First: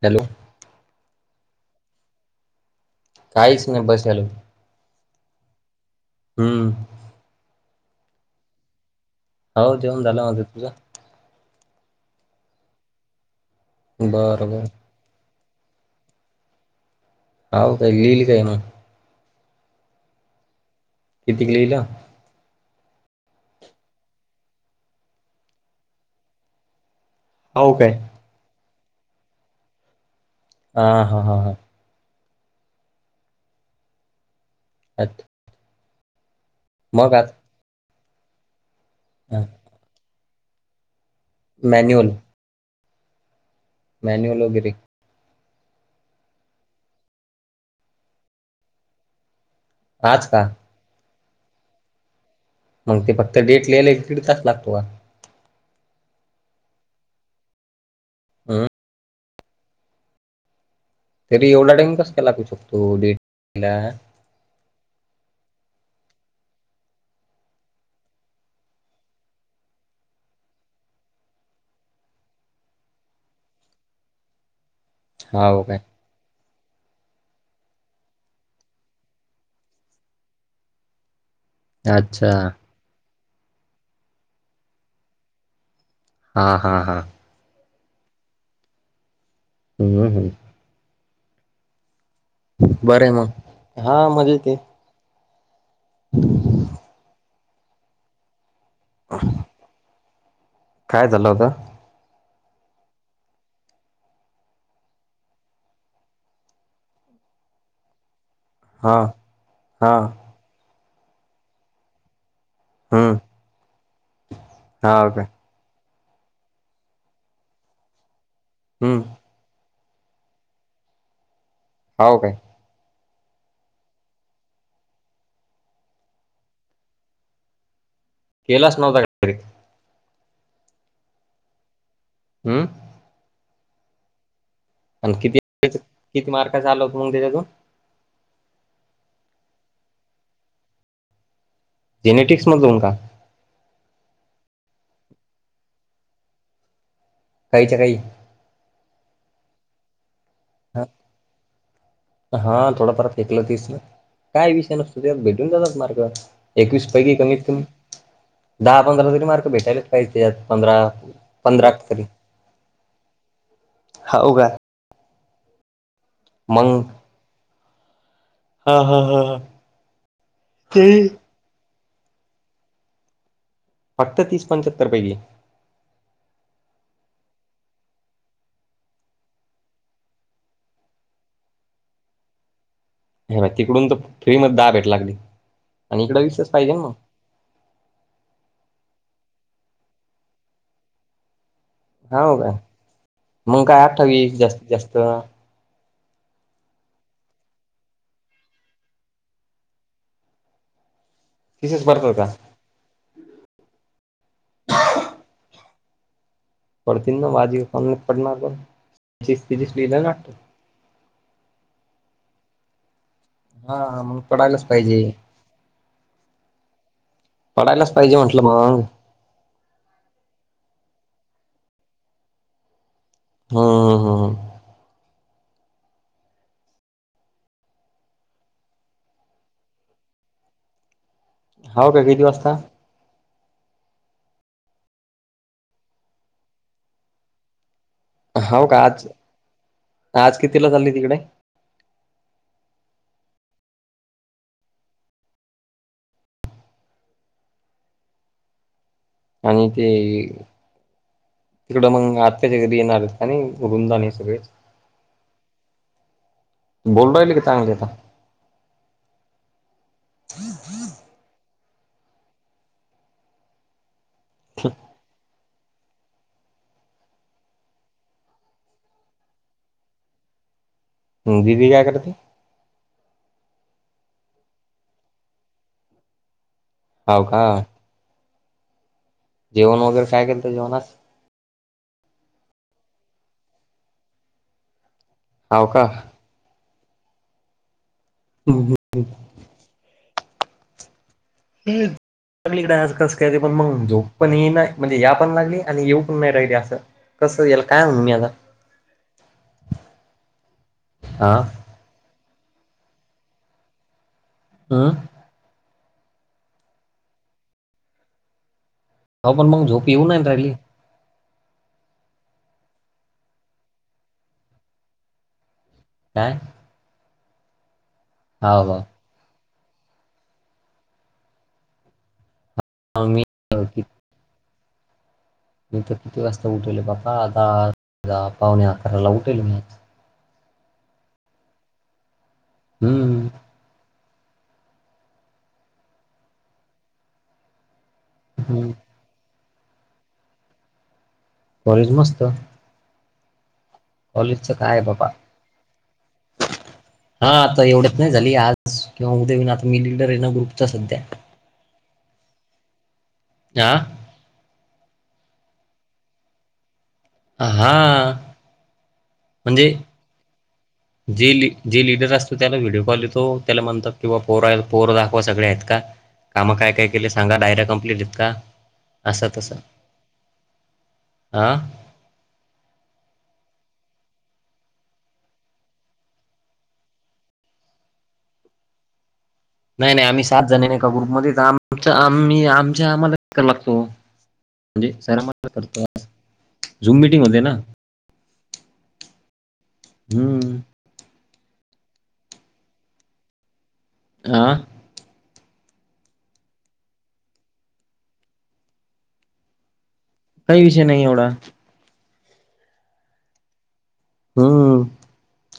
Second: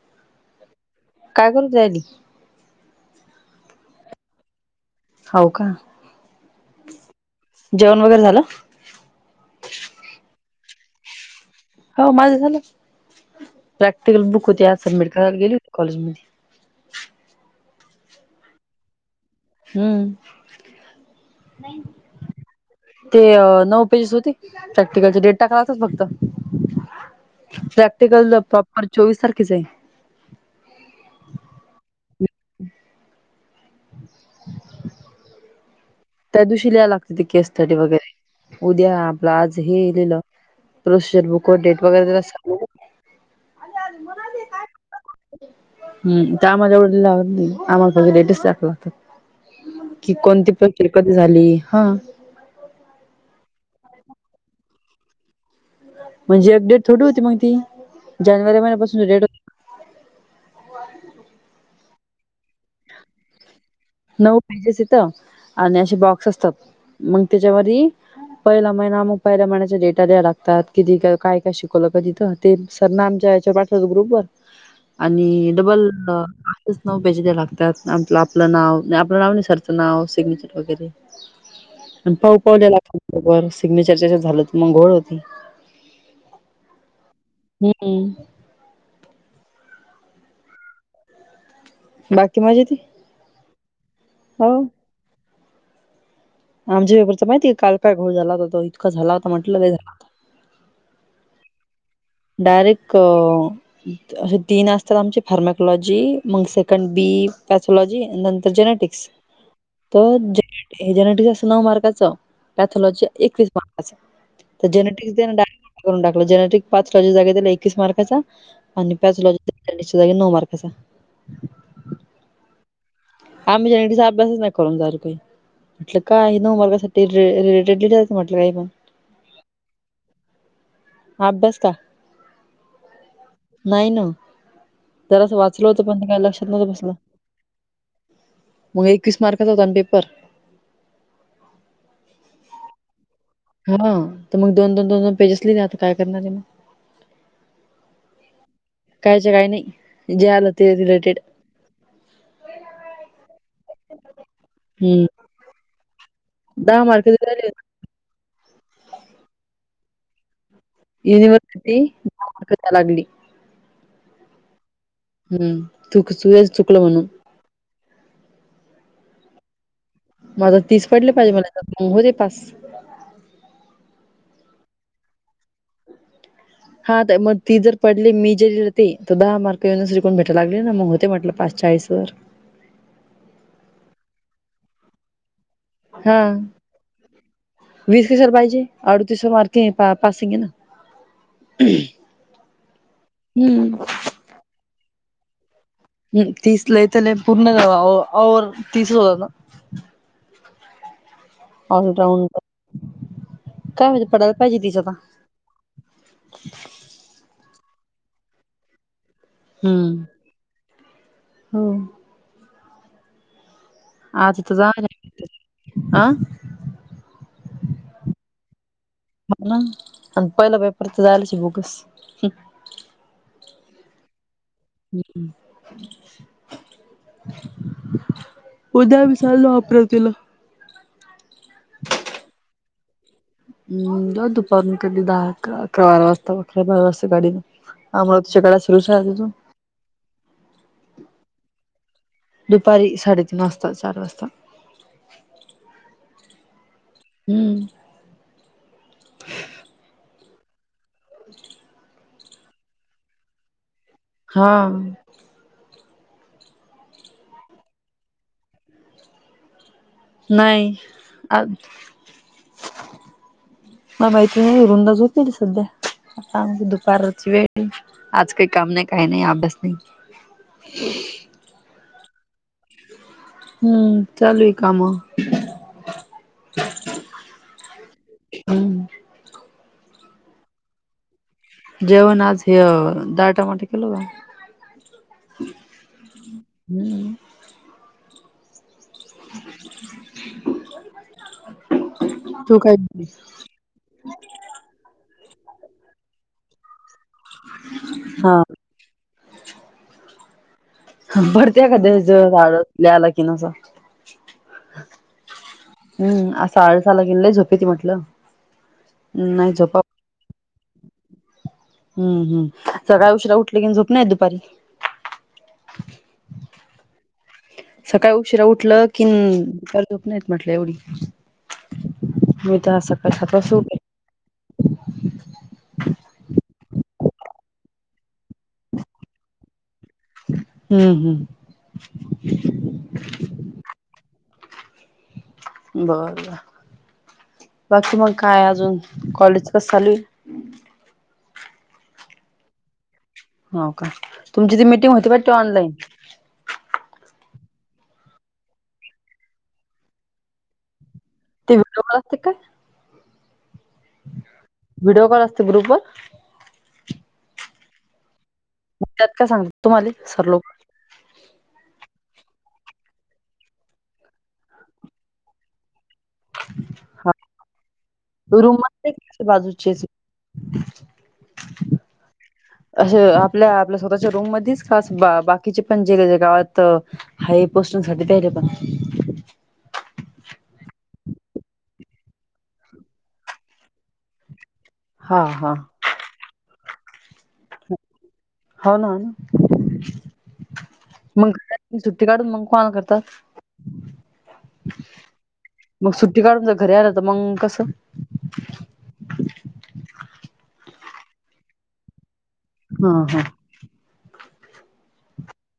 [inaudible] Hello काय करतोय- [inaudible] eddy काहीच नाही बसलेलोय हो का हम्म. जेवण वगैरे झालं. हो जेऊन झालं माझ तुझं? हो माझं झालं, प्रॅक्टिकल बुक बरं बर होते सबमिट करायला गेली होती कॉलेजमध्ये. [unintelligible] हा काय लिहिल काय ना हम्म किती गेल [unintelligible] ते नऊ पेजेस होती प्रॅक्टिकलची डेट टाकातच फक्त हो काय प्रॅक्टिकल प्रॉपर चोवीस तारखेच आहे ह हा हा हा ह [inaudible] अच् [inaudible] त्या दिवशी लिहायला लागतय ते केस स्टडी वगैरे उद्या आपलं आता आज हे लिहिलं [unintelligible] प्रोसिजर बुक डेट मॅन्युअल वगैरेला [unintelligible] मॅन्युअल वगैरे [unintelligible] हम् आम्हाच्यावढ ला आम्हाला लेटेस्ट दाख लातात. कि आज का कोणती प्रति कधी झाली हा मग ते फक्त डेट लिहिलेला एक दीड तास लागतो का म्हणजे एक डेट थोडी होती मग ती जानेवारी हम्म महिन्यापासून डेट तरी एवढा टाईम कस का लागू शकतो डेटला? नऊ पेजेस असतात आणि असे बॉक्स असतात मग त्याच्यावर पहिला महिना मग पहिल्या महिन्या डेटा द्याय लागतात किती काय काय शिकवलं क तिथं ते सरांना आमच्या या्याच्यावर पाठवतो ग्रुपवर आणि हाव काय डबल आठच नऊ पेजेस लागतात आपलं आपलं नाव आपलं नाव नाही सरचं नाव सिग्नेचर वगैरे अच्छा पाऊ पावलेला र सिग्नेचरच्या झालं की मग घोळ होत नहीं. हा हा हा. हम्म. हम्म हम. बाकी मजेत. बर मग हा मजेत ये. हो ह. आमच्या वेगर तर माहितीय कल की घोळ झाला होता तो इतकां झाला होता म्हटलं झालं. काय झालं होतं? डायरेक्ट. अे तीन असतात आमचे फार्मॅकोलॉजी मग सेकंड बी पॅथलॉजी तर हा जेनेटिक्स हा तर ज हे जेनेटिक्स असं नऊ मार्काचं पॅथोलॉजी हम्म एकवीस मार्क च तर हा हो जेनेटिक्स काय दे करून टाकल जेनेटिक् पाचलॉजीच्या जागे त्याला एकवीस मार्काचा आणि हम्म पाचलॉजीसच्या जागे नऊ मार्काचा. हो काय. हा म् जनेचा अभ्यासच नाही करून जाणार काही म्हटलं काय नऊ मार्कसाठी. म्हटलं, काही पण केलाच नव्हता का अभ्यास का. हमम. नाही ना जरा असं वाचल होतं पण काय लक्षात नव्हतं बसलं. उदय देतो मग एकवीस मार्काचा होता आणि पेपर. जेनेटिक्सध्ये मध्ये जाऊ नका. हा तर मग दोन दोन दोन पेजेस लिहिले आता काय करणारे मग. काहीच काही. कायच काही नाही जे आलं ते रिलेटेड हा थोडाफार फेकलंतीस ना काय विषय नसतो हं. तेत भेटून जातात मार्गे एकवीस मार्क पैकी कमीत दिले कमी दहा पंधराला तरी मार्क भेटायलाच पाहिजे यात पंधरा पंधरा युनिव्हर्सिटी अशरी मार्क द्यायला लागली. हा उ का हम्म तु सुश सुुकलं मग म्हणून हा हा हा हा. माझं तीस ते पडले पाहिजे मला हो दे पास फक्त तीस पंच्याहत्तर पैकी हा तर मग ती जर पडली मी जेलीते तर दहा मार्क येऊनसरी कोण भेटायला लागले ना मग होते म्हटलं पास चाळीस वर हे बरं तिकडून तर फ्री मध्ये दहा भेट लागली आणि इकडं विसेच पाहिजे ना मग वीस कशाला पाहिजे अडतीस मार्के पासिंग आहे ना हा का, मग हं. काय अठ्ठावीस जास्तीत जास्त हम् तीस ला त पूर्ण तीस हो भरतात ऑलराऊंड का काय मंजे पडायला पाहिजे तीस आता पडती ना बाजी पडणार पण तेवीस लिहिलं हम्म. ना हो. हा मग आता तर पडायलाच जाणार पाहिजे. आहे. आ? पडायलाच पाहिजे म्हटलं मग. पेपर हा हा हा ह हम् उद्या विसरलो आपरा तिला हाव काय किती वाजता? [inaudible] या दुपारन कधी दहा अकरा अकरा बारा वाजता अकरा बारा वाजता गाडीन. अमरावतीच्या गाड्या हाव सुरू का आज राहतात तिथून आज कितीला चालली तिकडे? दुपारी साडेतीन वाजता चार वाजता. हम्म! आणि ते तिकडं मंग आत्याच्या घरी येणार का नाय रुंदा हा सगळेच बोलू राहिले का चांगले आता? नाय मला माहित नाय रुंदा झोपलेली सध्या. आता आमची दुपारची वेळ आज काही काम नाही काही नाही अभ्यास नाही. हम्म दिदी काय करते? हम्म चालूय काम. हाव का! हम्म! जेवण वगैरे काय केलत जेवणास? जेवण आज हे दाळ टमाटे केलं. हाव का! हम्म! [unintelligible] [inaudible] तू काय आज कस काय पण मग झोप पण येईना म्हणजे या पण लागली आणि येऊ पण नाही राहिली असं कसं याला काय म्हणु मी आता? हा हा भरते एखाद्या वेळेस आस आ? हम् असा आळस आला की लय झोप येती म्हटलं. अहो पण नाही मग झोपा झोप येऊ नाय राहिली. हम् हम्म सकाळी उशिरा उठली की झोप नाही येत दुपारी. काय? सकाळी उशिरा हाव उठल कि दुपारी झोप नाही येत म्हटलं एवढी. मी म्हणते आज हाव सकाळ सकाळ मी मी तर किती वाजता उठले बापा आता पावणे अकराला उठले मी आज. हम्म हम्! हम्म! बर बर बाकी मग काय हम्म. अजून कॉलेज कस चालुये? कॉलेज मस्त! हो का कॉलेजचं तुमची ती काय मिटिंग बापा होती वाटतं ऑनलाईन. हा आता एवढ्यात नाही झाली आज किंवा उद्या होईन आता मी लिडर आहे ना ग्रुपचा सध्या. ते व्हिडिओ कॉल असते काय? आ? व्हिडिओ कॉल असते ग्रुप वर? हां! त्यात काय सांगतात तुम्हाले सर लोक? जे जे लिडर असतो त्याला व्हिडिओ कॉल येतो त्याला म्हणतात कि बाब पोर पोर दाखवा सगळे आहेत का. काम काय काय केले सांगा डायऱ्या कंप्लेटत का रूम मध्ये असं तसं. बाजूचेच आ! आस आपल्या आपल्या स्वतःच्या रूम मध्येच का बाकीचे पण जे गावात हाय पोस्टिंग साठी द्यायले पण नाही नाही आम्ही सात जण नाही का ग्रुपमध्ये आ आम आम्ही आमच्या आम्हाला लागतो म्हणजे हा सॅरामान हा करतो झूम मिटिंगमध्ये ना हो ना हम्म मग सुट्टी काढून मग कोण करतात आह मग सुट्टी काढून तर घरी आलं तर मग कसं काही विषय नाही एवढा हा हा हम्म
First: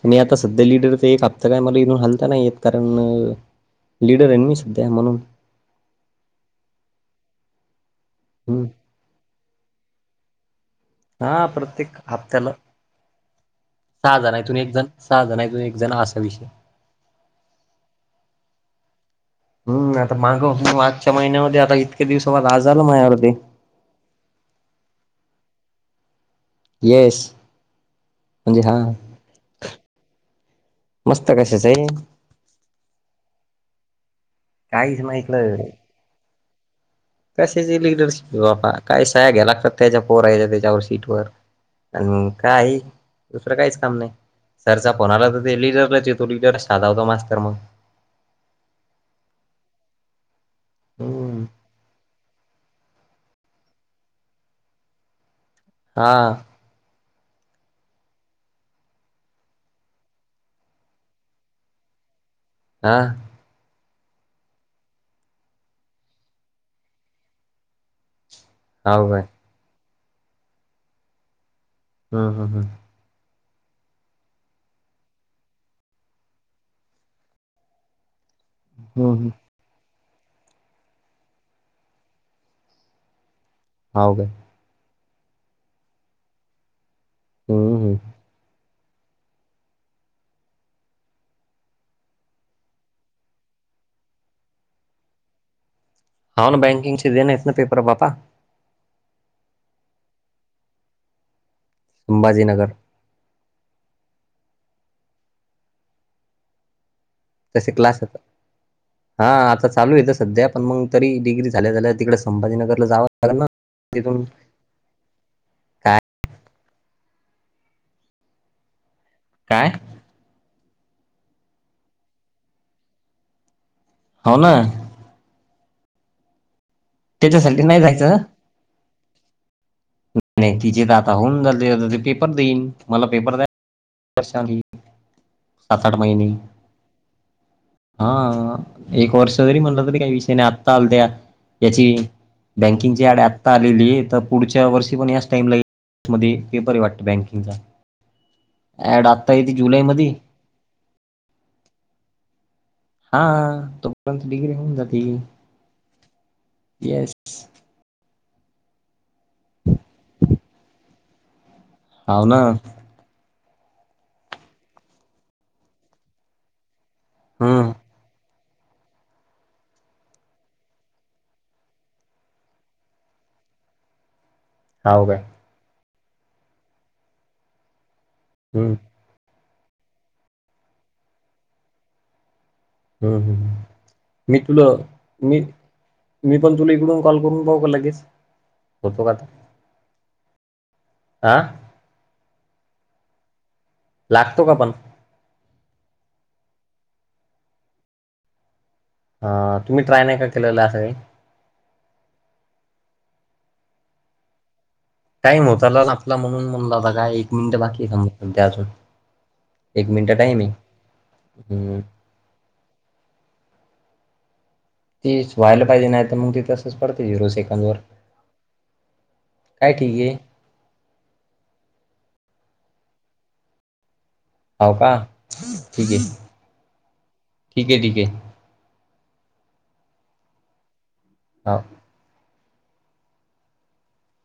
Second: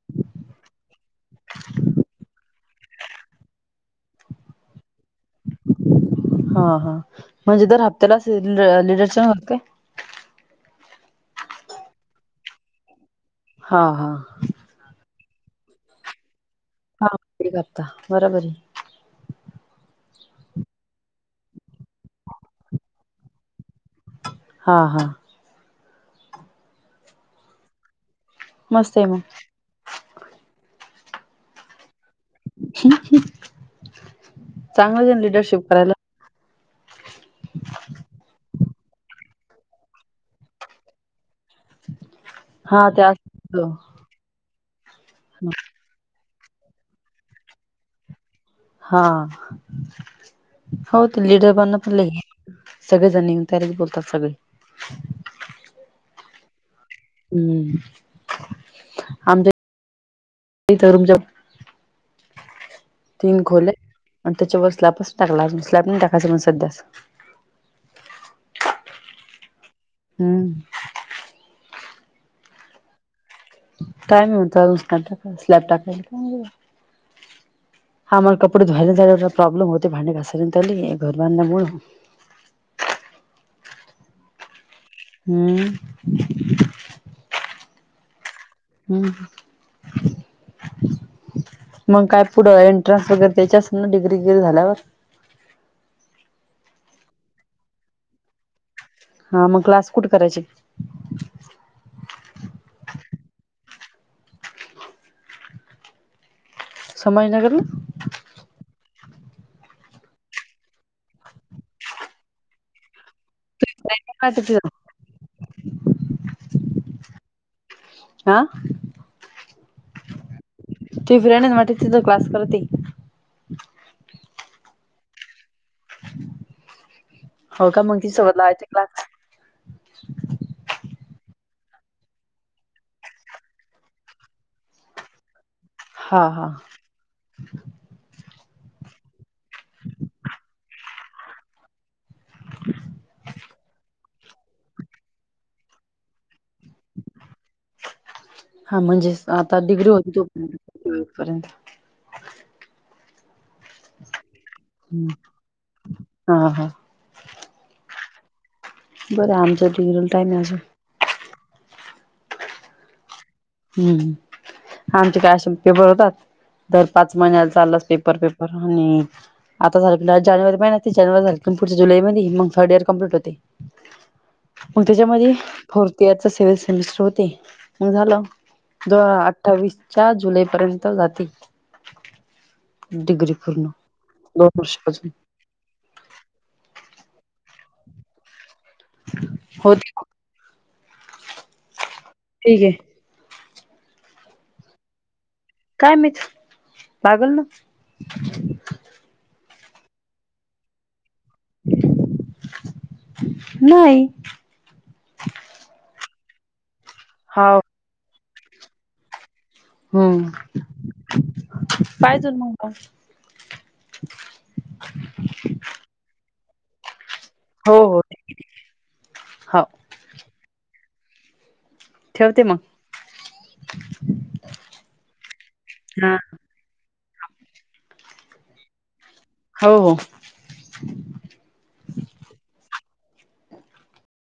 आणि आता सध्या लिडर तर एक हप्ता काय मला इथून हालता नाही येत कारण लिडर आहे मी सध्या म्हणून हा हा म्हणजे, दर हप्त्याला हम्म लिडर चे हप्ते हा प्रत्येक हप्त्याला हा हा सहा जण हायत. अजून एक जण सहा जणथून एक जण असा विषय हा ते करता बरोबर आहे. हम् आता माग म आजच्या महिन्यामध्ये आता इतके दिवस वा आ झाला माझ्या अवरी हा हा येस म्हणजे हां मस्त आहे मग मस्त कशाच आहे? काहीच चांगलं आहे ना मयतल लिडरशिप करायला कशाची लिडरशिप बाबा काय सहा घ्या लागतात त्याच्या पोरायच्या त्याच्यावर सीट वर आणि मग का आहे हा त्या दुसरं काहीच काम नाही सरचा फोनला तर ते लिडरलाच तो लीडर साधा होता मास्तर मग हा हो ते हम्म. लिडर बण पणलय सगळेजण येऊन त्यारीच बोलतात सगळे हा हम्म आमच्या तरून जब आह तीन खोले आणि त्याच्यावर स्लॅबच टाकला स्लॅब टाकायचं म्हण सध्या का उगय [unintelligible] हम् हा हा टाईम होता काल स्लॅब टाकायला. आम्हाला कपडे जवळ जवळ हम्म धुवायला जरा हम्म प्रॉब्लेम होते. भांडी घासायला हे घर बांधल्यामुळे हा मग हम्म हम् हम हम् मग काय पुढं एंट्रन्स वगैरे द्यायचे अस ना डिग्री वग्री झाल्यावर हा ना बँकिंग दे ना त पेपर प पापा हा मग क्लास कुठे करायची? संभाजीनगर संभाजीनगरला तसे क्लास यातात. हा आता चालू येत सध्या पण मग तरी डिग्री, झाल्या झाल्या तिकडे संभाजीनगर ला जाव तु का [unintelligible] काय आ काय ती फ्रेंड माझी तिथं क्लास करते. हो ना त्याच्यासाठी हो नाही का मग ती जायचं सोबत नाही तिचे तर आता होऊन पेपर देईन मला पेपर द्या. सात आठ हा महिने हा हा एक वर्ष जरी म्हटलं तरी काही विषय नाही. आता आल त्या याची बँकिंगची ॲड आत्ता आलेली आहे. तर पुढच्या वर्षी पण याच टाइम ला येईल मध्ये पेपर वाटत बँकिंगचा हा ऍड म्हणजेच येते आता डिग्री जुलैमध्ये होती तोपर्यंत हा... तोपर्यंत डिग्री होऊन जाते हम्म. हा हा येस. बरं... आमच्या डिग्रीला टाईम आहे अजून हो ना हम्म.... आमचे काय असे पेपर होतात. दर पाच महिन्याला हम्म चालू पेपर पेपर पुरवणी आता झालं की जानेवारी महिन्यात जानेवारी झाली की पुढच्या जुलै मध्ये मग थर्ड इयर कम्प्लीट होते मग हाव काय त्याच्यामध्ये फोर्थ इयरचे सेवेंथ सेमिस्टर होते मग झालं हम् अठ्ठावीस च्या जुलै पर्यंत जातील हम्म हम् मी दोन तुला वर्ष अजून मी मी पण तुला इकडून कॉल करून पाहू का लगेच होतो का? हो आह ठीक आहे लागतो का पण काय माहित लागलं ना हा तुम्ही ट्राय नाही का केलेला असेल नाही टाईम होता ना आपला म्हणून म्हणला काय एक मिनिट हाव बाकी सध्या अजून एक मिनिटं हम्म टाईम आहे. हम्म. तेच व्हायला पाहिजे नाही तर मग ती तसच पडते झिरो सेकंद हो वर हो हो काय ठीक आहे ठेवते मग हो का ठीक आहे. ठीक हा आहे. ठीक आहे हो हो हा